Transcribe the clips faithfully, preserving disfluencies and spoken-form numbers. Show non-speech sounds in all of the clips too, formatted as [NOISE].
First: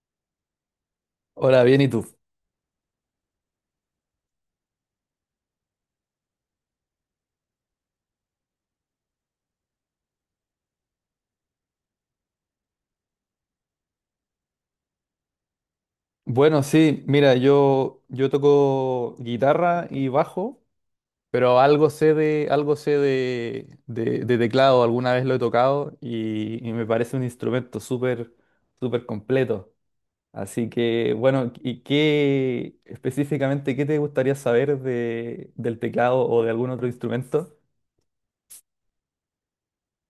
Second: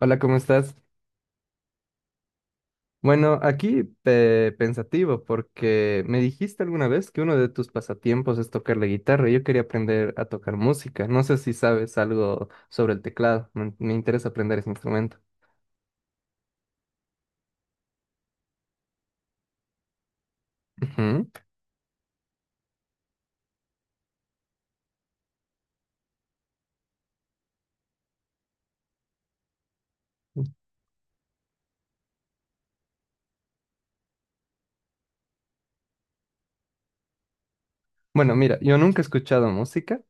Hola, ¿cómo estás? Hola, bien, ¿y tú? Bueno, aquí pe- pensativo porque me dijiste alguna vez que uno de tus pasatiempos es tocar la guitarra y yo quería aprender a tocar música. No sé si sabes algo sobre el teclado. Me, me interesa aprender ese instrumento. Bueno, sí, mira, yo, yo toco guitarra y bajo, Ujú. pero algo sé de, algo sé de, de- de teclado, alguna vez lo he tocado y, y me parece un instrumento súper, súper completo. Así que, bueno, ¿y qué específicamente, qué te gustaría saber de, del teclado o de algún otro instrumento? Bueno, mira, yo nunca he escuchado música.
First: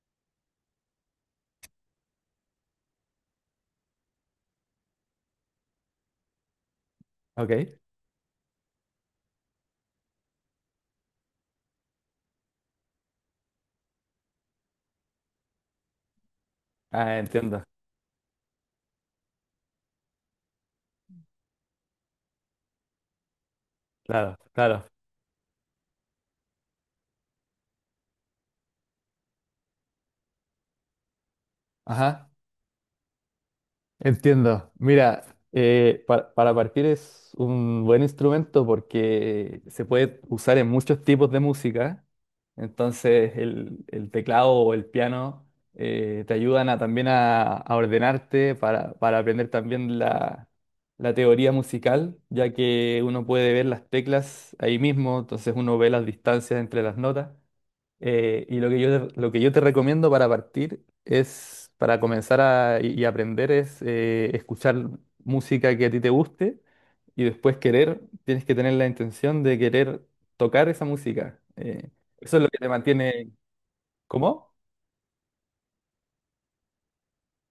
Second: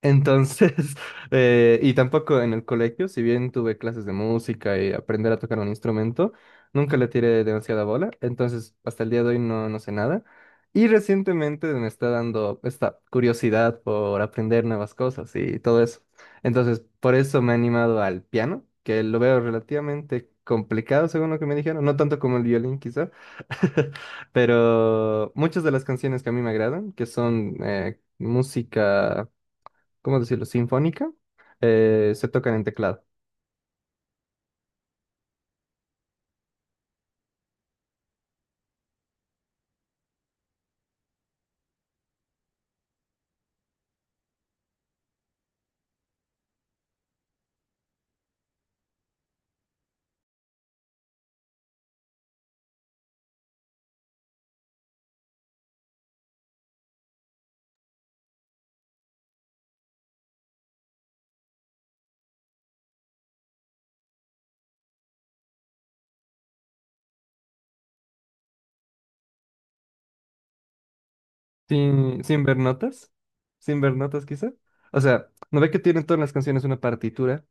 Entonces, [LAUGHS] eh, y tampoco en el colegio, si bien tuve clases de música y aprender a tocar un instrumento, nunca le tiré Ok. demasiada bola, entonces hasta el día de hoy no, no sé nada. Y recientemente me está dando esta curiosidad por aprender nuevas cosas y todo eso. Entonces, por Ah, eso me he entiendo. animado al piano, que lo veo relativamente complicado según lo que me dijeron, no tanto como el violín quizá, Claro, claro. pero muchas de las canciones que a mí me agradan, que son eh, música, ¿cómo decirlo? Sinfónica, eh, se Ajá. tocan en teclado. Entiendo. Mira, eh, pa- para partir es un buen instrumento porque se puede usar en muchos tipos de música. Entonces el, el teclado o el piano eh, te ayudan a, también a, a ordenarte para, para aprender también la, la teoría musical, ya que uno puede ver las teclas ahí mismo, entonces uno ve las distancias entre las notas. Eh, y lo que yo te, lo que yo te recomiendo para partir es, para comenzar a, y y aprender es eh, escuchar música que a ti te guste y después querer, tienes que tener la intención de querer tocar esa música. Eh, Sin, eso es sin lo ver que te notas, mantiene... sin ver notas ¿Cómo? quizá. O sea, ¿no ve que tienen todas las canciones una partitura?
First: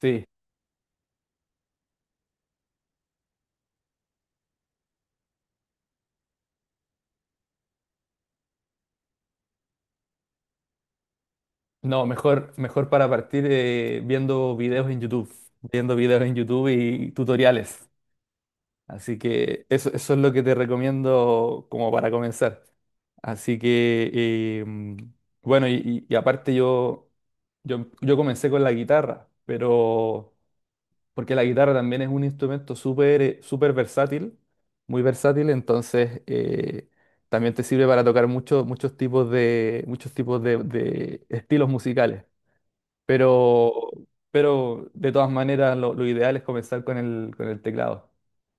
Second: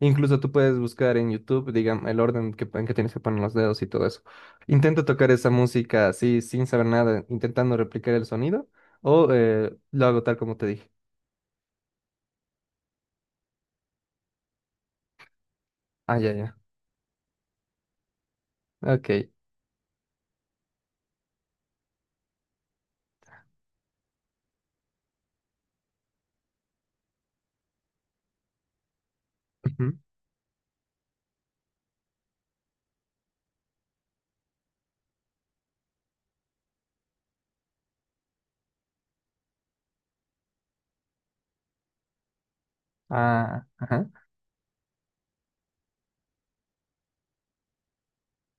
Sí. Incluso tú puedes buscar en YouTube, digamos, el orden que, en que tienes que poner los dedos y todo eso. Intenta tocar esa música así, sin saber nada, intentando replicar el sonido, o eh, lo hago tal como te dije. No, mejor, mejor para partir eh, viendo videos en YouTube, viendo Ah, videos ya, en ya. YouTube y tutoriales. Así Ok. que eso, eso es lo que te recomiendo como para comenzar. Así que, eh, mm, bueno, y, y- y aparte yo, yo, yo comencé con la guitarra, Ujú. pero porque la guitarra también es un instrumento súper eh, súper versátil, muy versátil, entonces eh, también te sirve para tocar muchos muchos tipos de, muchos tipos de, de estilos musicales. Ah, Pero, ajá. pero de todas maneras lo, lo ideal es comenzar con el, con el teclado.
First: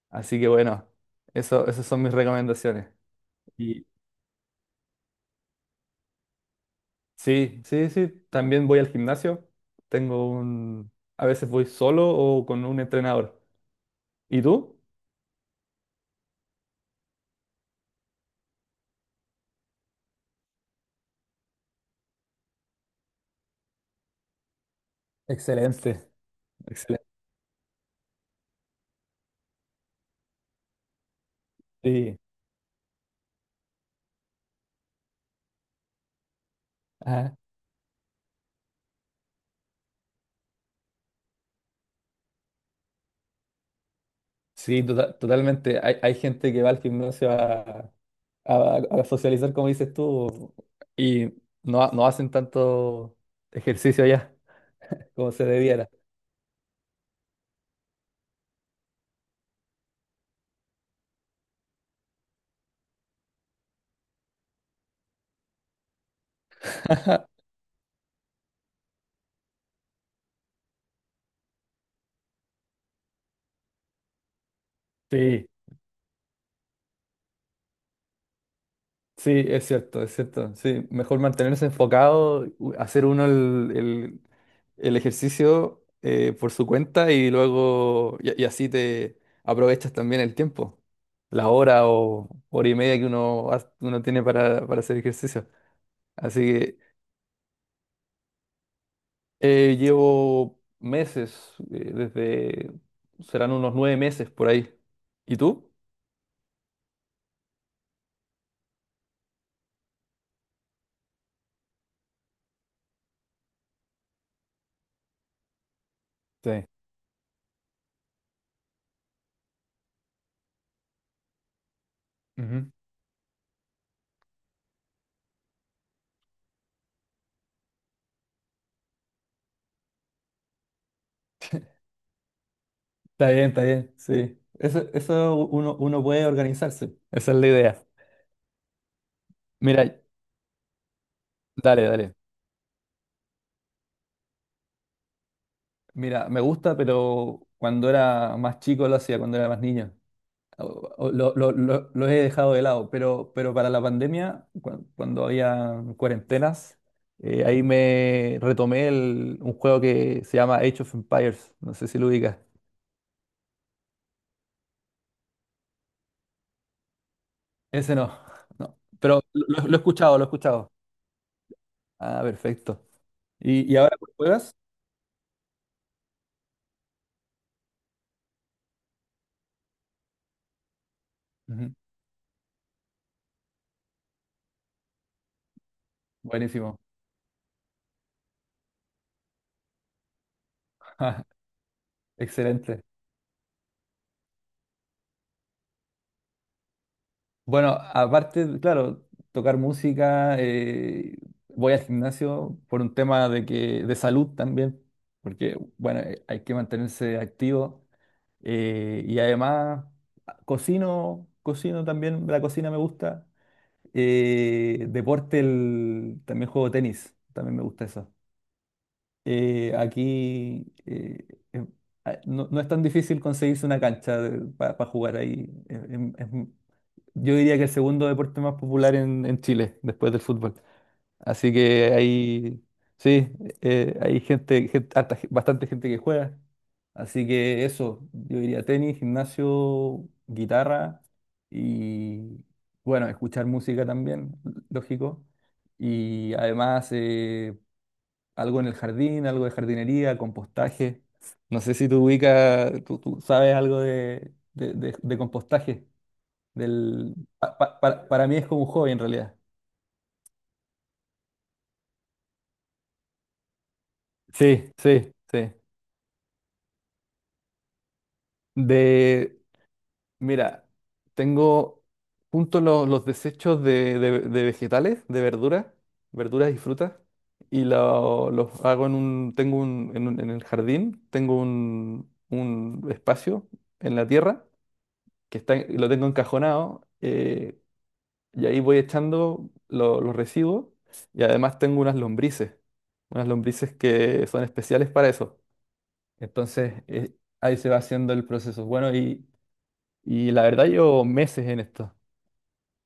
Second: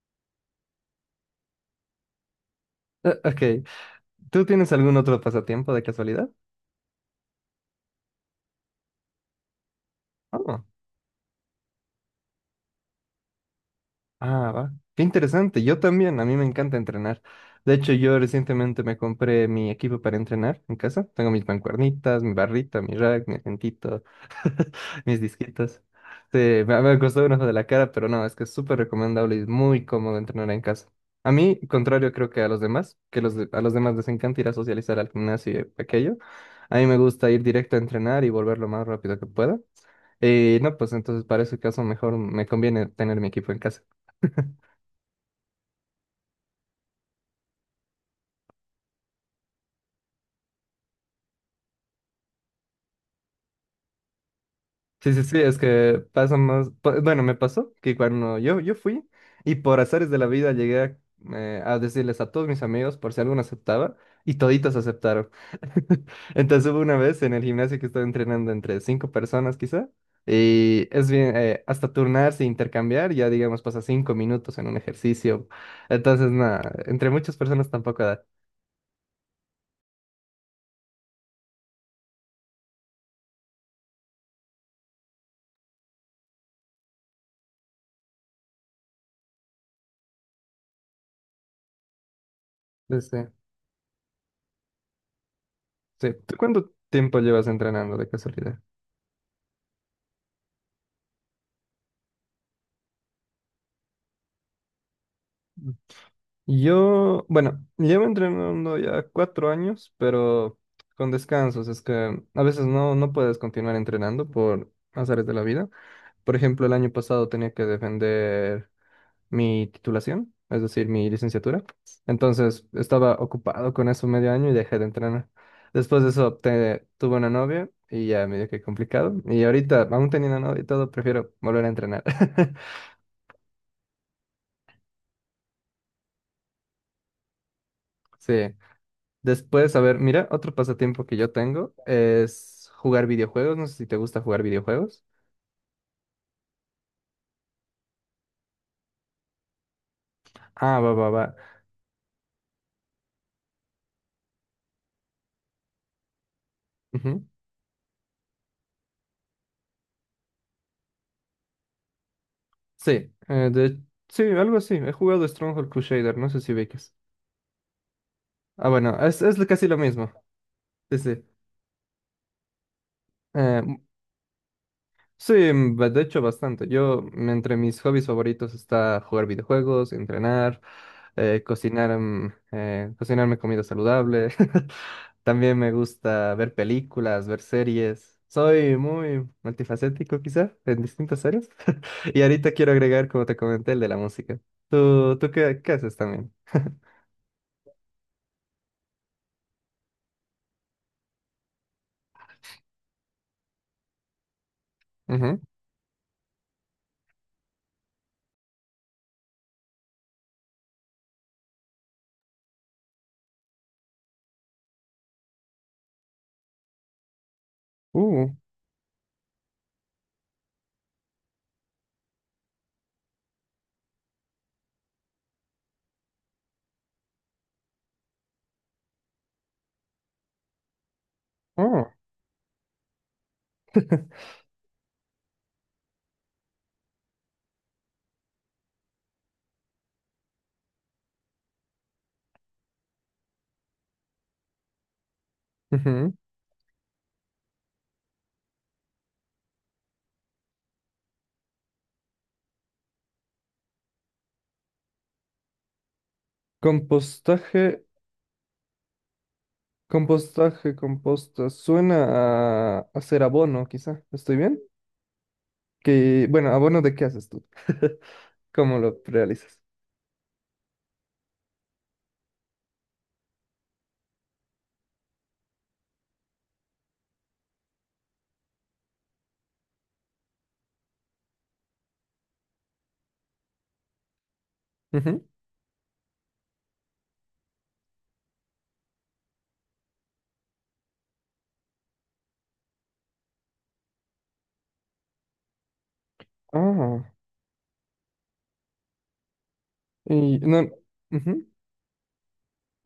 Así que bueno, eso, esas son mis recomendaciones. Eh, ok. Y ¿Tú tienes algún otro pasatiempo de casualidad? sí, sí, sí, también voy al gimnasio. Tengo Oh. un... A veces voy solo o con un entrenador. ¿Y Ah, va. tú? Qué interesante. Yo también, a mí me encanta entrenar. De hecho, yo recientemente me compré mi equipo para entrenar en casa. Tengo mis mancuernitas, mi barrita, mi rack, mi agentito, mis disquitos. Excelente, Sí, me, me excelente. costó un ojo de la cara, pero no, es que es súper recomendable y es muy cómodo entrenar en casa. A mí, contrario Sí, creo que a los demás, que los de- a los demás les encanta ir a socializar al gimnasio y aquello. A mí me gusta ajá. ir directo a entrenar y volver lo más rápido que pueda. Y no, pues entonces para ese caso mejor me conviene tener mi equipo en casa. Sí, tota- totalmente. Hay, hay gente que va al gimnasio a, a- a socializar, como dices tú, y no, ha- no hacen tanto ejercicio allá Sí, sí, como sí, se es debiera. que pasa más, pa- bueno, me pasó que cuando yo, yo fui y por azares de la vida llegué a, eh, a decirles a todos mis amigos por si alguno aceptaba y toditos aceptaron. [LAUGHS] Entonces hubo una vez en el [LAUGHS] gimnasio que estaba entrenando entre cinco personas quizá y es bien, eh, hasta turnarse e intercambiar, ya digamos pasa cinco minutos en un ejercicio. Sí, Entonces nada, entre muchas personas tampoco da. sí, es cierto, es cierto. Sí, mejor mantenerse enfocado, u- hacer uno el, el- el ejercicio eh, por su cuenta y luego, y, y así te aprovechas también el tiempo, la hora o hora y media Sí, que sí. uno, ha- uno tiene para, para hacer ejercicio. Sí. ¿Tú Así cuánto que tiempo llevas entrenando de casualidad? eh, llevo meses, eh, desde, serán unos nueve meses por ahí. ¿Y tú? Yo, bueno, llevo entrenando ya cuatro años, pero con descansos. Es que a veces no, no puedes continuar entrenando por azares de la vida. Por ejemplo, Sí. el año pasado tenía que defender mi titulación, es decir, mi licenciatura. Entonces Ujú. estaba ocupado con eso medio año y dejé de entrenar. Después de eso te- tuve una novia y ya medio que complicado. Y ahorita, aún teniendo novia y todo, prefiero volver a entrenar. [LAUGHS] Está bien, está bien, sí. Eso, eso uno, uno puede organizarse. Esa es la idea. Sí. Después, a ver, Mira, mira, otro pasatiempo que yo tengo dale, dale. es jugar videojuegos. No sé si te gusta jugar videojuegos. Mira, me gusta, pero cuando era más chico lo hacía, cuando era más niño. Ah, va, O- va, o- Lo, va. lo- lo- lo he dejado de lado, pero, pero para la pandemia, cu- cuando había cuarentenas, Ujú. eh, ahí me retomé el- un juego que se llama Age of Empires. No sé si lo ubicas. Sí, eh, de- sí, algo así. He jugado Stronghold Crusader, no sé si ubicas. Ese no, Ah, no. bueno, es, Pero es casi lo, lo lo he mismo. escuchado, lo he escuchado. Sí, sí. Ah, perfecto. Eh, ¿Y, y ahora cuál juegas? sí, mm, ba- de hecho, bastante. Yo, mm, entre mis hobbies favoritos está jugar videojuegos, entrenar, eh, Ujú, cocinar, mm, eh, cocinarme comida saludable. [LAUGHS] También me gusta ver buenísimo. películas, ver series. Soy muy multifacético quizá en distintas [LAUGHS] áreas. [LAUGHS] Y ahorita quiero Excelente. agregar, como te comenté, el de la música. ¿Tú, tú qué, qué haces también? Bueno, aparte, claro, tocar música, eh, voy al gimnasio por un tema de que, de salud también, Ujú. porque bueno, eh, hay que mantenerse activo eh, y además ah, cocino, cocino también, la cocina me gusta. Eh, deporte, el- también juego tenis, también me gusta eso. Uh, Eh, aquí eh, eh, ah, no, no es tan difícil conseguirse una cancha para jugar ahí, es, es- yo diría que el segundo deporte más popular en, en Chile, después del fútbol. Así oh. que hay, sí, eh, hay [LAUGHS] gente, gen- harta ge- bastante gente que juega. Así que eso, yo diría tenis, gimnasio, guitarra y, bueno, escuchar música también, lógico. Ujú. Y además eh, algo en el jardín, algo de jardinería, compostaje. No sé si tú ubicas, tú, tú sabes algo de, de de- de compostaje. Del, pa- pa- Compostaje, para, para mí es como un hobby en realidad. compostaje, composta. Suena a hacer abono, quizá. ¿Estoy bien? Sí, sí, sí. Que, bueno, ¿abono de qué haces tú? [LAUGHS] ¿Cómo lo De, realizas? mira, tengo junto lo- los desechos de, de- de vegetales, de verduras, verduras y frutas, y lo- los hago en un, tengo un, en un- en el jardín, tengo un, un espacio en la tierra Ujú. que está, lo tengo encajonado, eh, y ahí voy echando lo- los residuos, y además tengo unas lombrices, unas lombrices que son especiales para eso. Entonces, Ah, eh, ahí se va haciendo el proceso. Bueno, y, y y la verdad no. llevo Ujú. meses en esto.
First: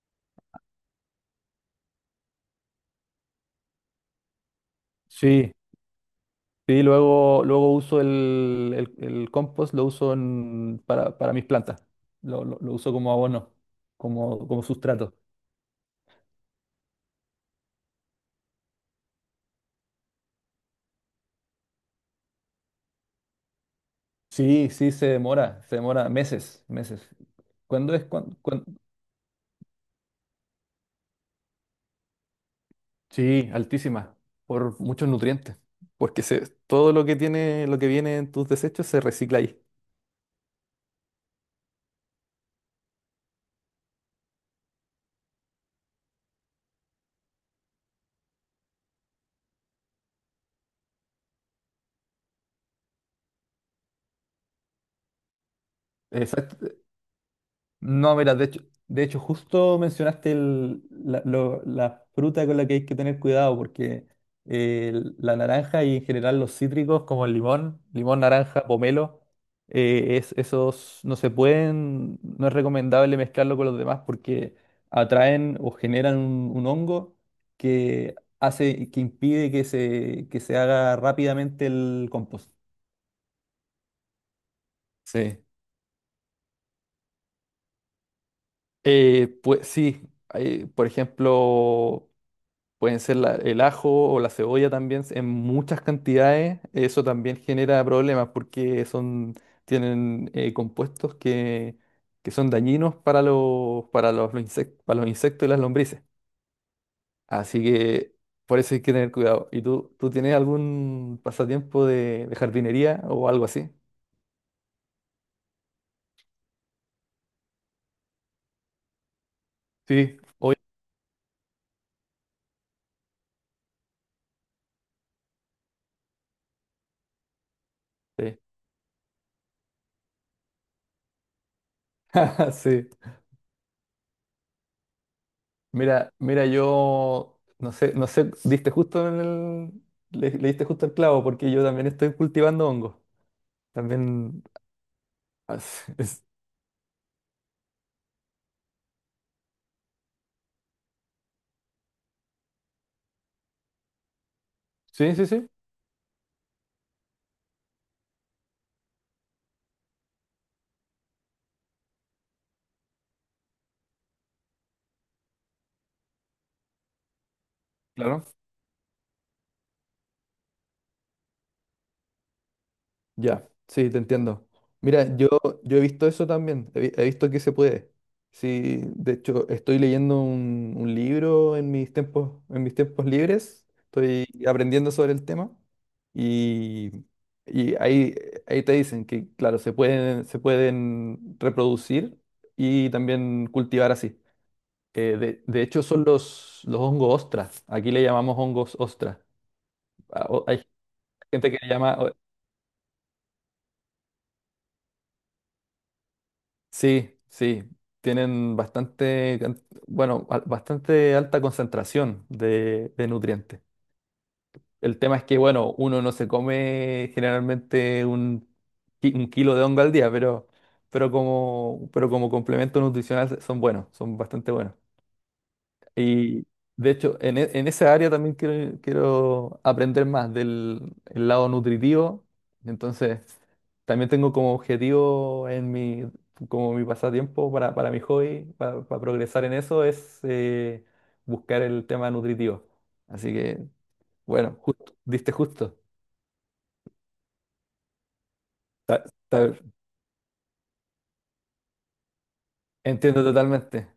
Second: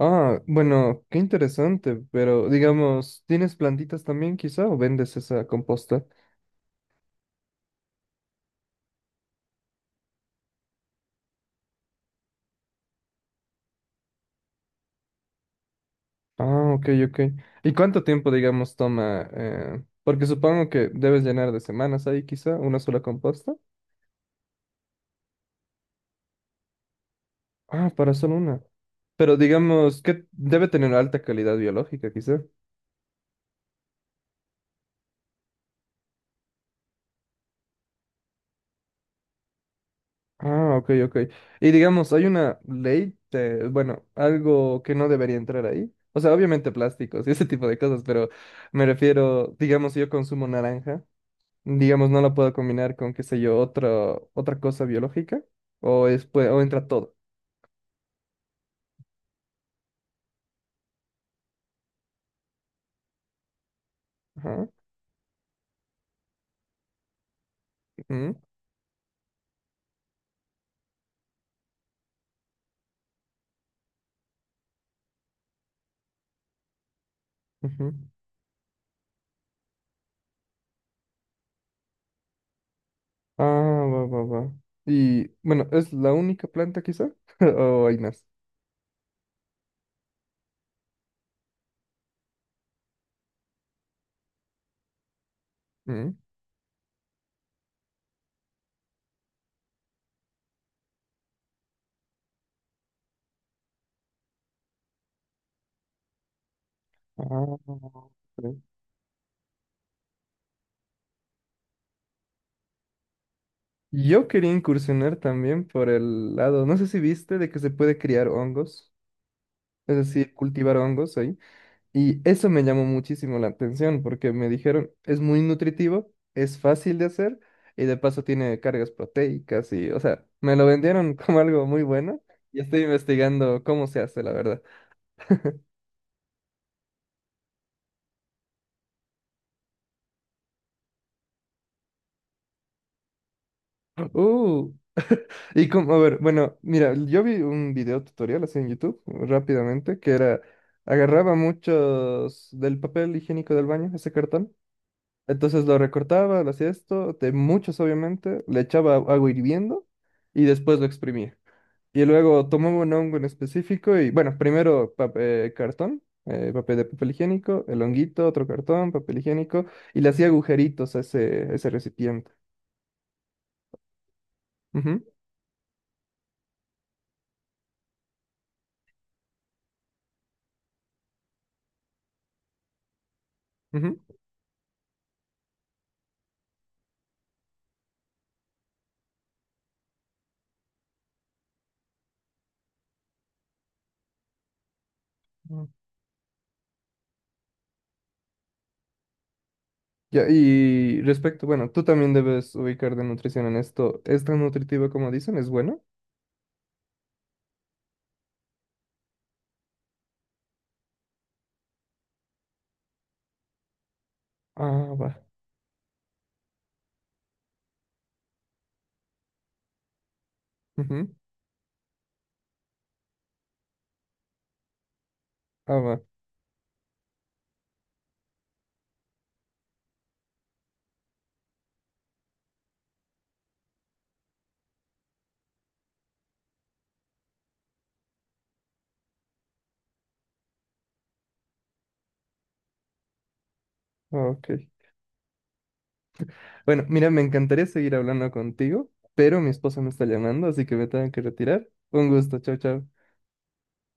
Ah, bueno, qué interesante, pero digamos, ¿tienes plantitas también quizá o vendes esa Sí, composta? sí, luego, luego uso el, el- el compost, lo uso en- para, para mis plantas. Lo, lo- lo uso como abono, como, como sustrato. Ah, ok, ok. ¿Y cuánto tiempo, digamos, toma? Eh, porque supongo que debes llenar de semanas ahí quizá una sola composta. Sí, sí, se demora, se demora meses, meses. Ah, ¿Cuándo es? para solo Cuan- una. cuan- Pero digamos, que debe tener alta calidad biológica quizá. Sí, altísima, por muchos nutrientes, porque se, todo lo que tiene, lo que viene en tus desechos se recicla ahí. Ah, ok, ok. Y digamos, hay una ley, de- bueno, algo que no debería entrar ahí. O sea, obviamente plásticos y ese tipo de cosas, pero me refiero, digamos, si yo consumo naranja. Digamos, no la puedo combinar con, qué sé yo, otra, otra cosa biológica, o, es, pue- o Exacto. entra todo. No, mira, de hecho, de hecho justo mencionaste el- la, lo- la fruta con la que hay que tener cuidado, porque Ajá. eh, la naranja y en general los cítricos como el limón, limón, Ujú, naranja, pomelo, eh, es, esos no se pueden, no es recomendable mezclarlo con los demás porque atraen o generan un, un hongo ujú. que hace, que impide que se, que se haga rápidamente el compost. Ah, va, va, va. Y Sí. bueno, ¿es la única planta quizá? [LAUGHS] ¿O hay más? Eh, pues sí, hay, por ejemplo, pueden ser la- el ajo o la cebolla también en muchas Ujú. cantidades. Eso también genera problemas porque son, tienen eh, compuestos que, que son dañinos para los, para los, los insec- para los insectos y las lombrices. Ah, Así que ok. por eso hay que tener cuidado. ¿Y tú, tú tienes algún pasatiempo de, de jardinería o algo así? Yo quería incursionar también por el lado, no sé si viste, de que se puede criar hongos, es Sí, decir, cultivar hongos ahí. Y eso me llamó muchísimo la atención porque me dijeron, es muy nutritivo, es fácil de hacer y de paso obviamente. tiene cargas proteicas y, o sea, me lo vendieron [LAUGHS] como algo muy bueno y estoy [LAUGHS] Sí. investigando cómo se hace, la verdad. Mira, mira, yo no sé, no sé, diste justo en el, le, le diste justo el clavo porque yo también estoy cultivando hongos. También... Uh, y as- como, [LAUGHS] a ver, es- bueno, mira, yo vi un video tutorial así en YouTube rápidamente que era, agarraba muchos del papel higiénico del baño, ese cartón, Sí, sí, sí, entonces lo recortaba, lo hacía esto, de muchos obviamente, le echaba agua hirviendo y después lo exprimía. Y luego tomamos un hongo en específico y, bueno, primero pap- eh, cartón, eh, papel de papel higiénico, el claro. honguito, otro cartón, papel higiénico, y le hacía agujeritos a ese, a ese recipiente. Ya, sí, te entiendo. Ujú, Mira, yo, yo he visto eso también, he, vi- he visto que se puede. Sí, de hecho, estoy leyendo un, un libro en mis tiempos, en mis tiempos libres, ujú. estoy aprendiendo sobre el tema y, y ahí, ahí te dicen que, claro, se pueden, se pueden reproducir y también cultivar así. Eh, de, de Mm. hecho, son los, los hongos ostras, aquí le llamamos hongos ostras. Ya, y respecto, Gente que le bueno, tú llama, también debes ubicar de nutrición en esto. ¿Es tan nutritivo como dicen? ¿Es bueno? sí, sí, tienen bastante, can- bueno, al- bastante alta concentración de, de nutrientes. Ah, El va. tema es que, bueno, uno no se come generalmente un, ki- un kilo de hongo al día, pero, Ujú. pero como, pero como complemento nutricional son buenos, son bastante buenos. Ah, va. Y de hecho, en, e- en esa área también quiero, quiero aprender más del el lado nutritivo. Entonces, también tengo como objetivo en mi, como mi pasatiempo para, para mi hobby, para, para progresar en eso, es eh, buscar el tema nutritivo. Así que, Ah, ok. bueno, justo, diste justo. Bueno, mira, me encantaría seguir hablando contigo, Ta- pero mi ta- esposa me está llamando, así que me tengo que retirar. Un gusto, chao, chao. entiendo totalmente.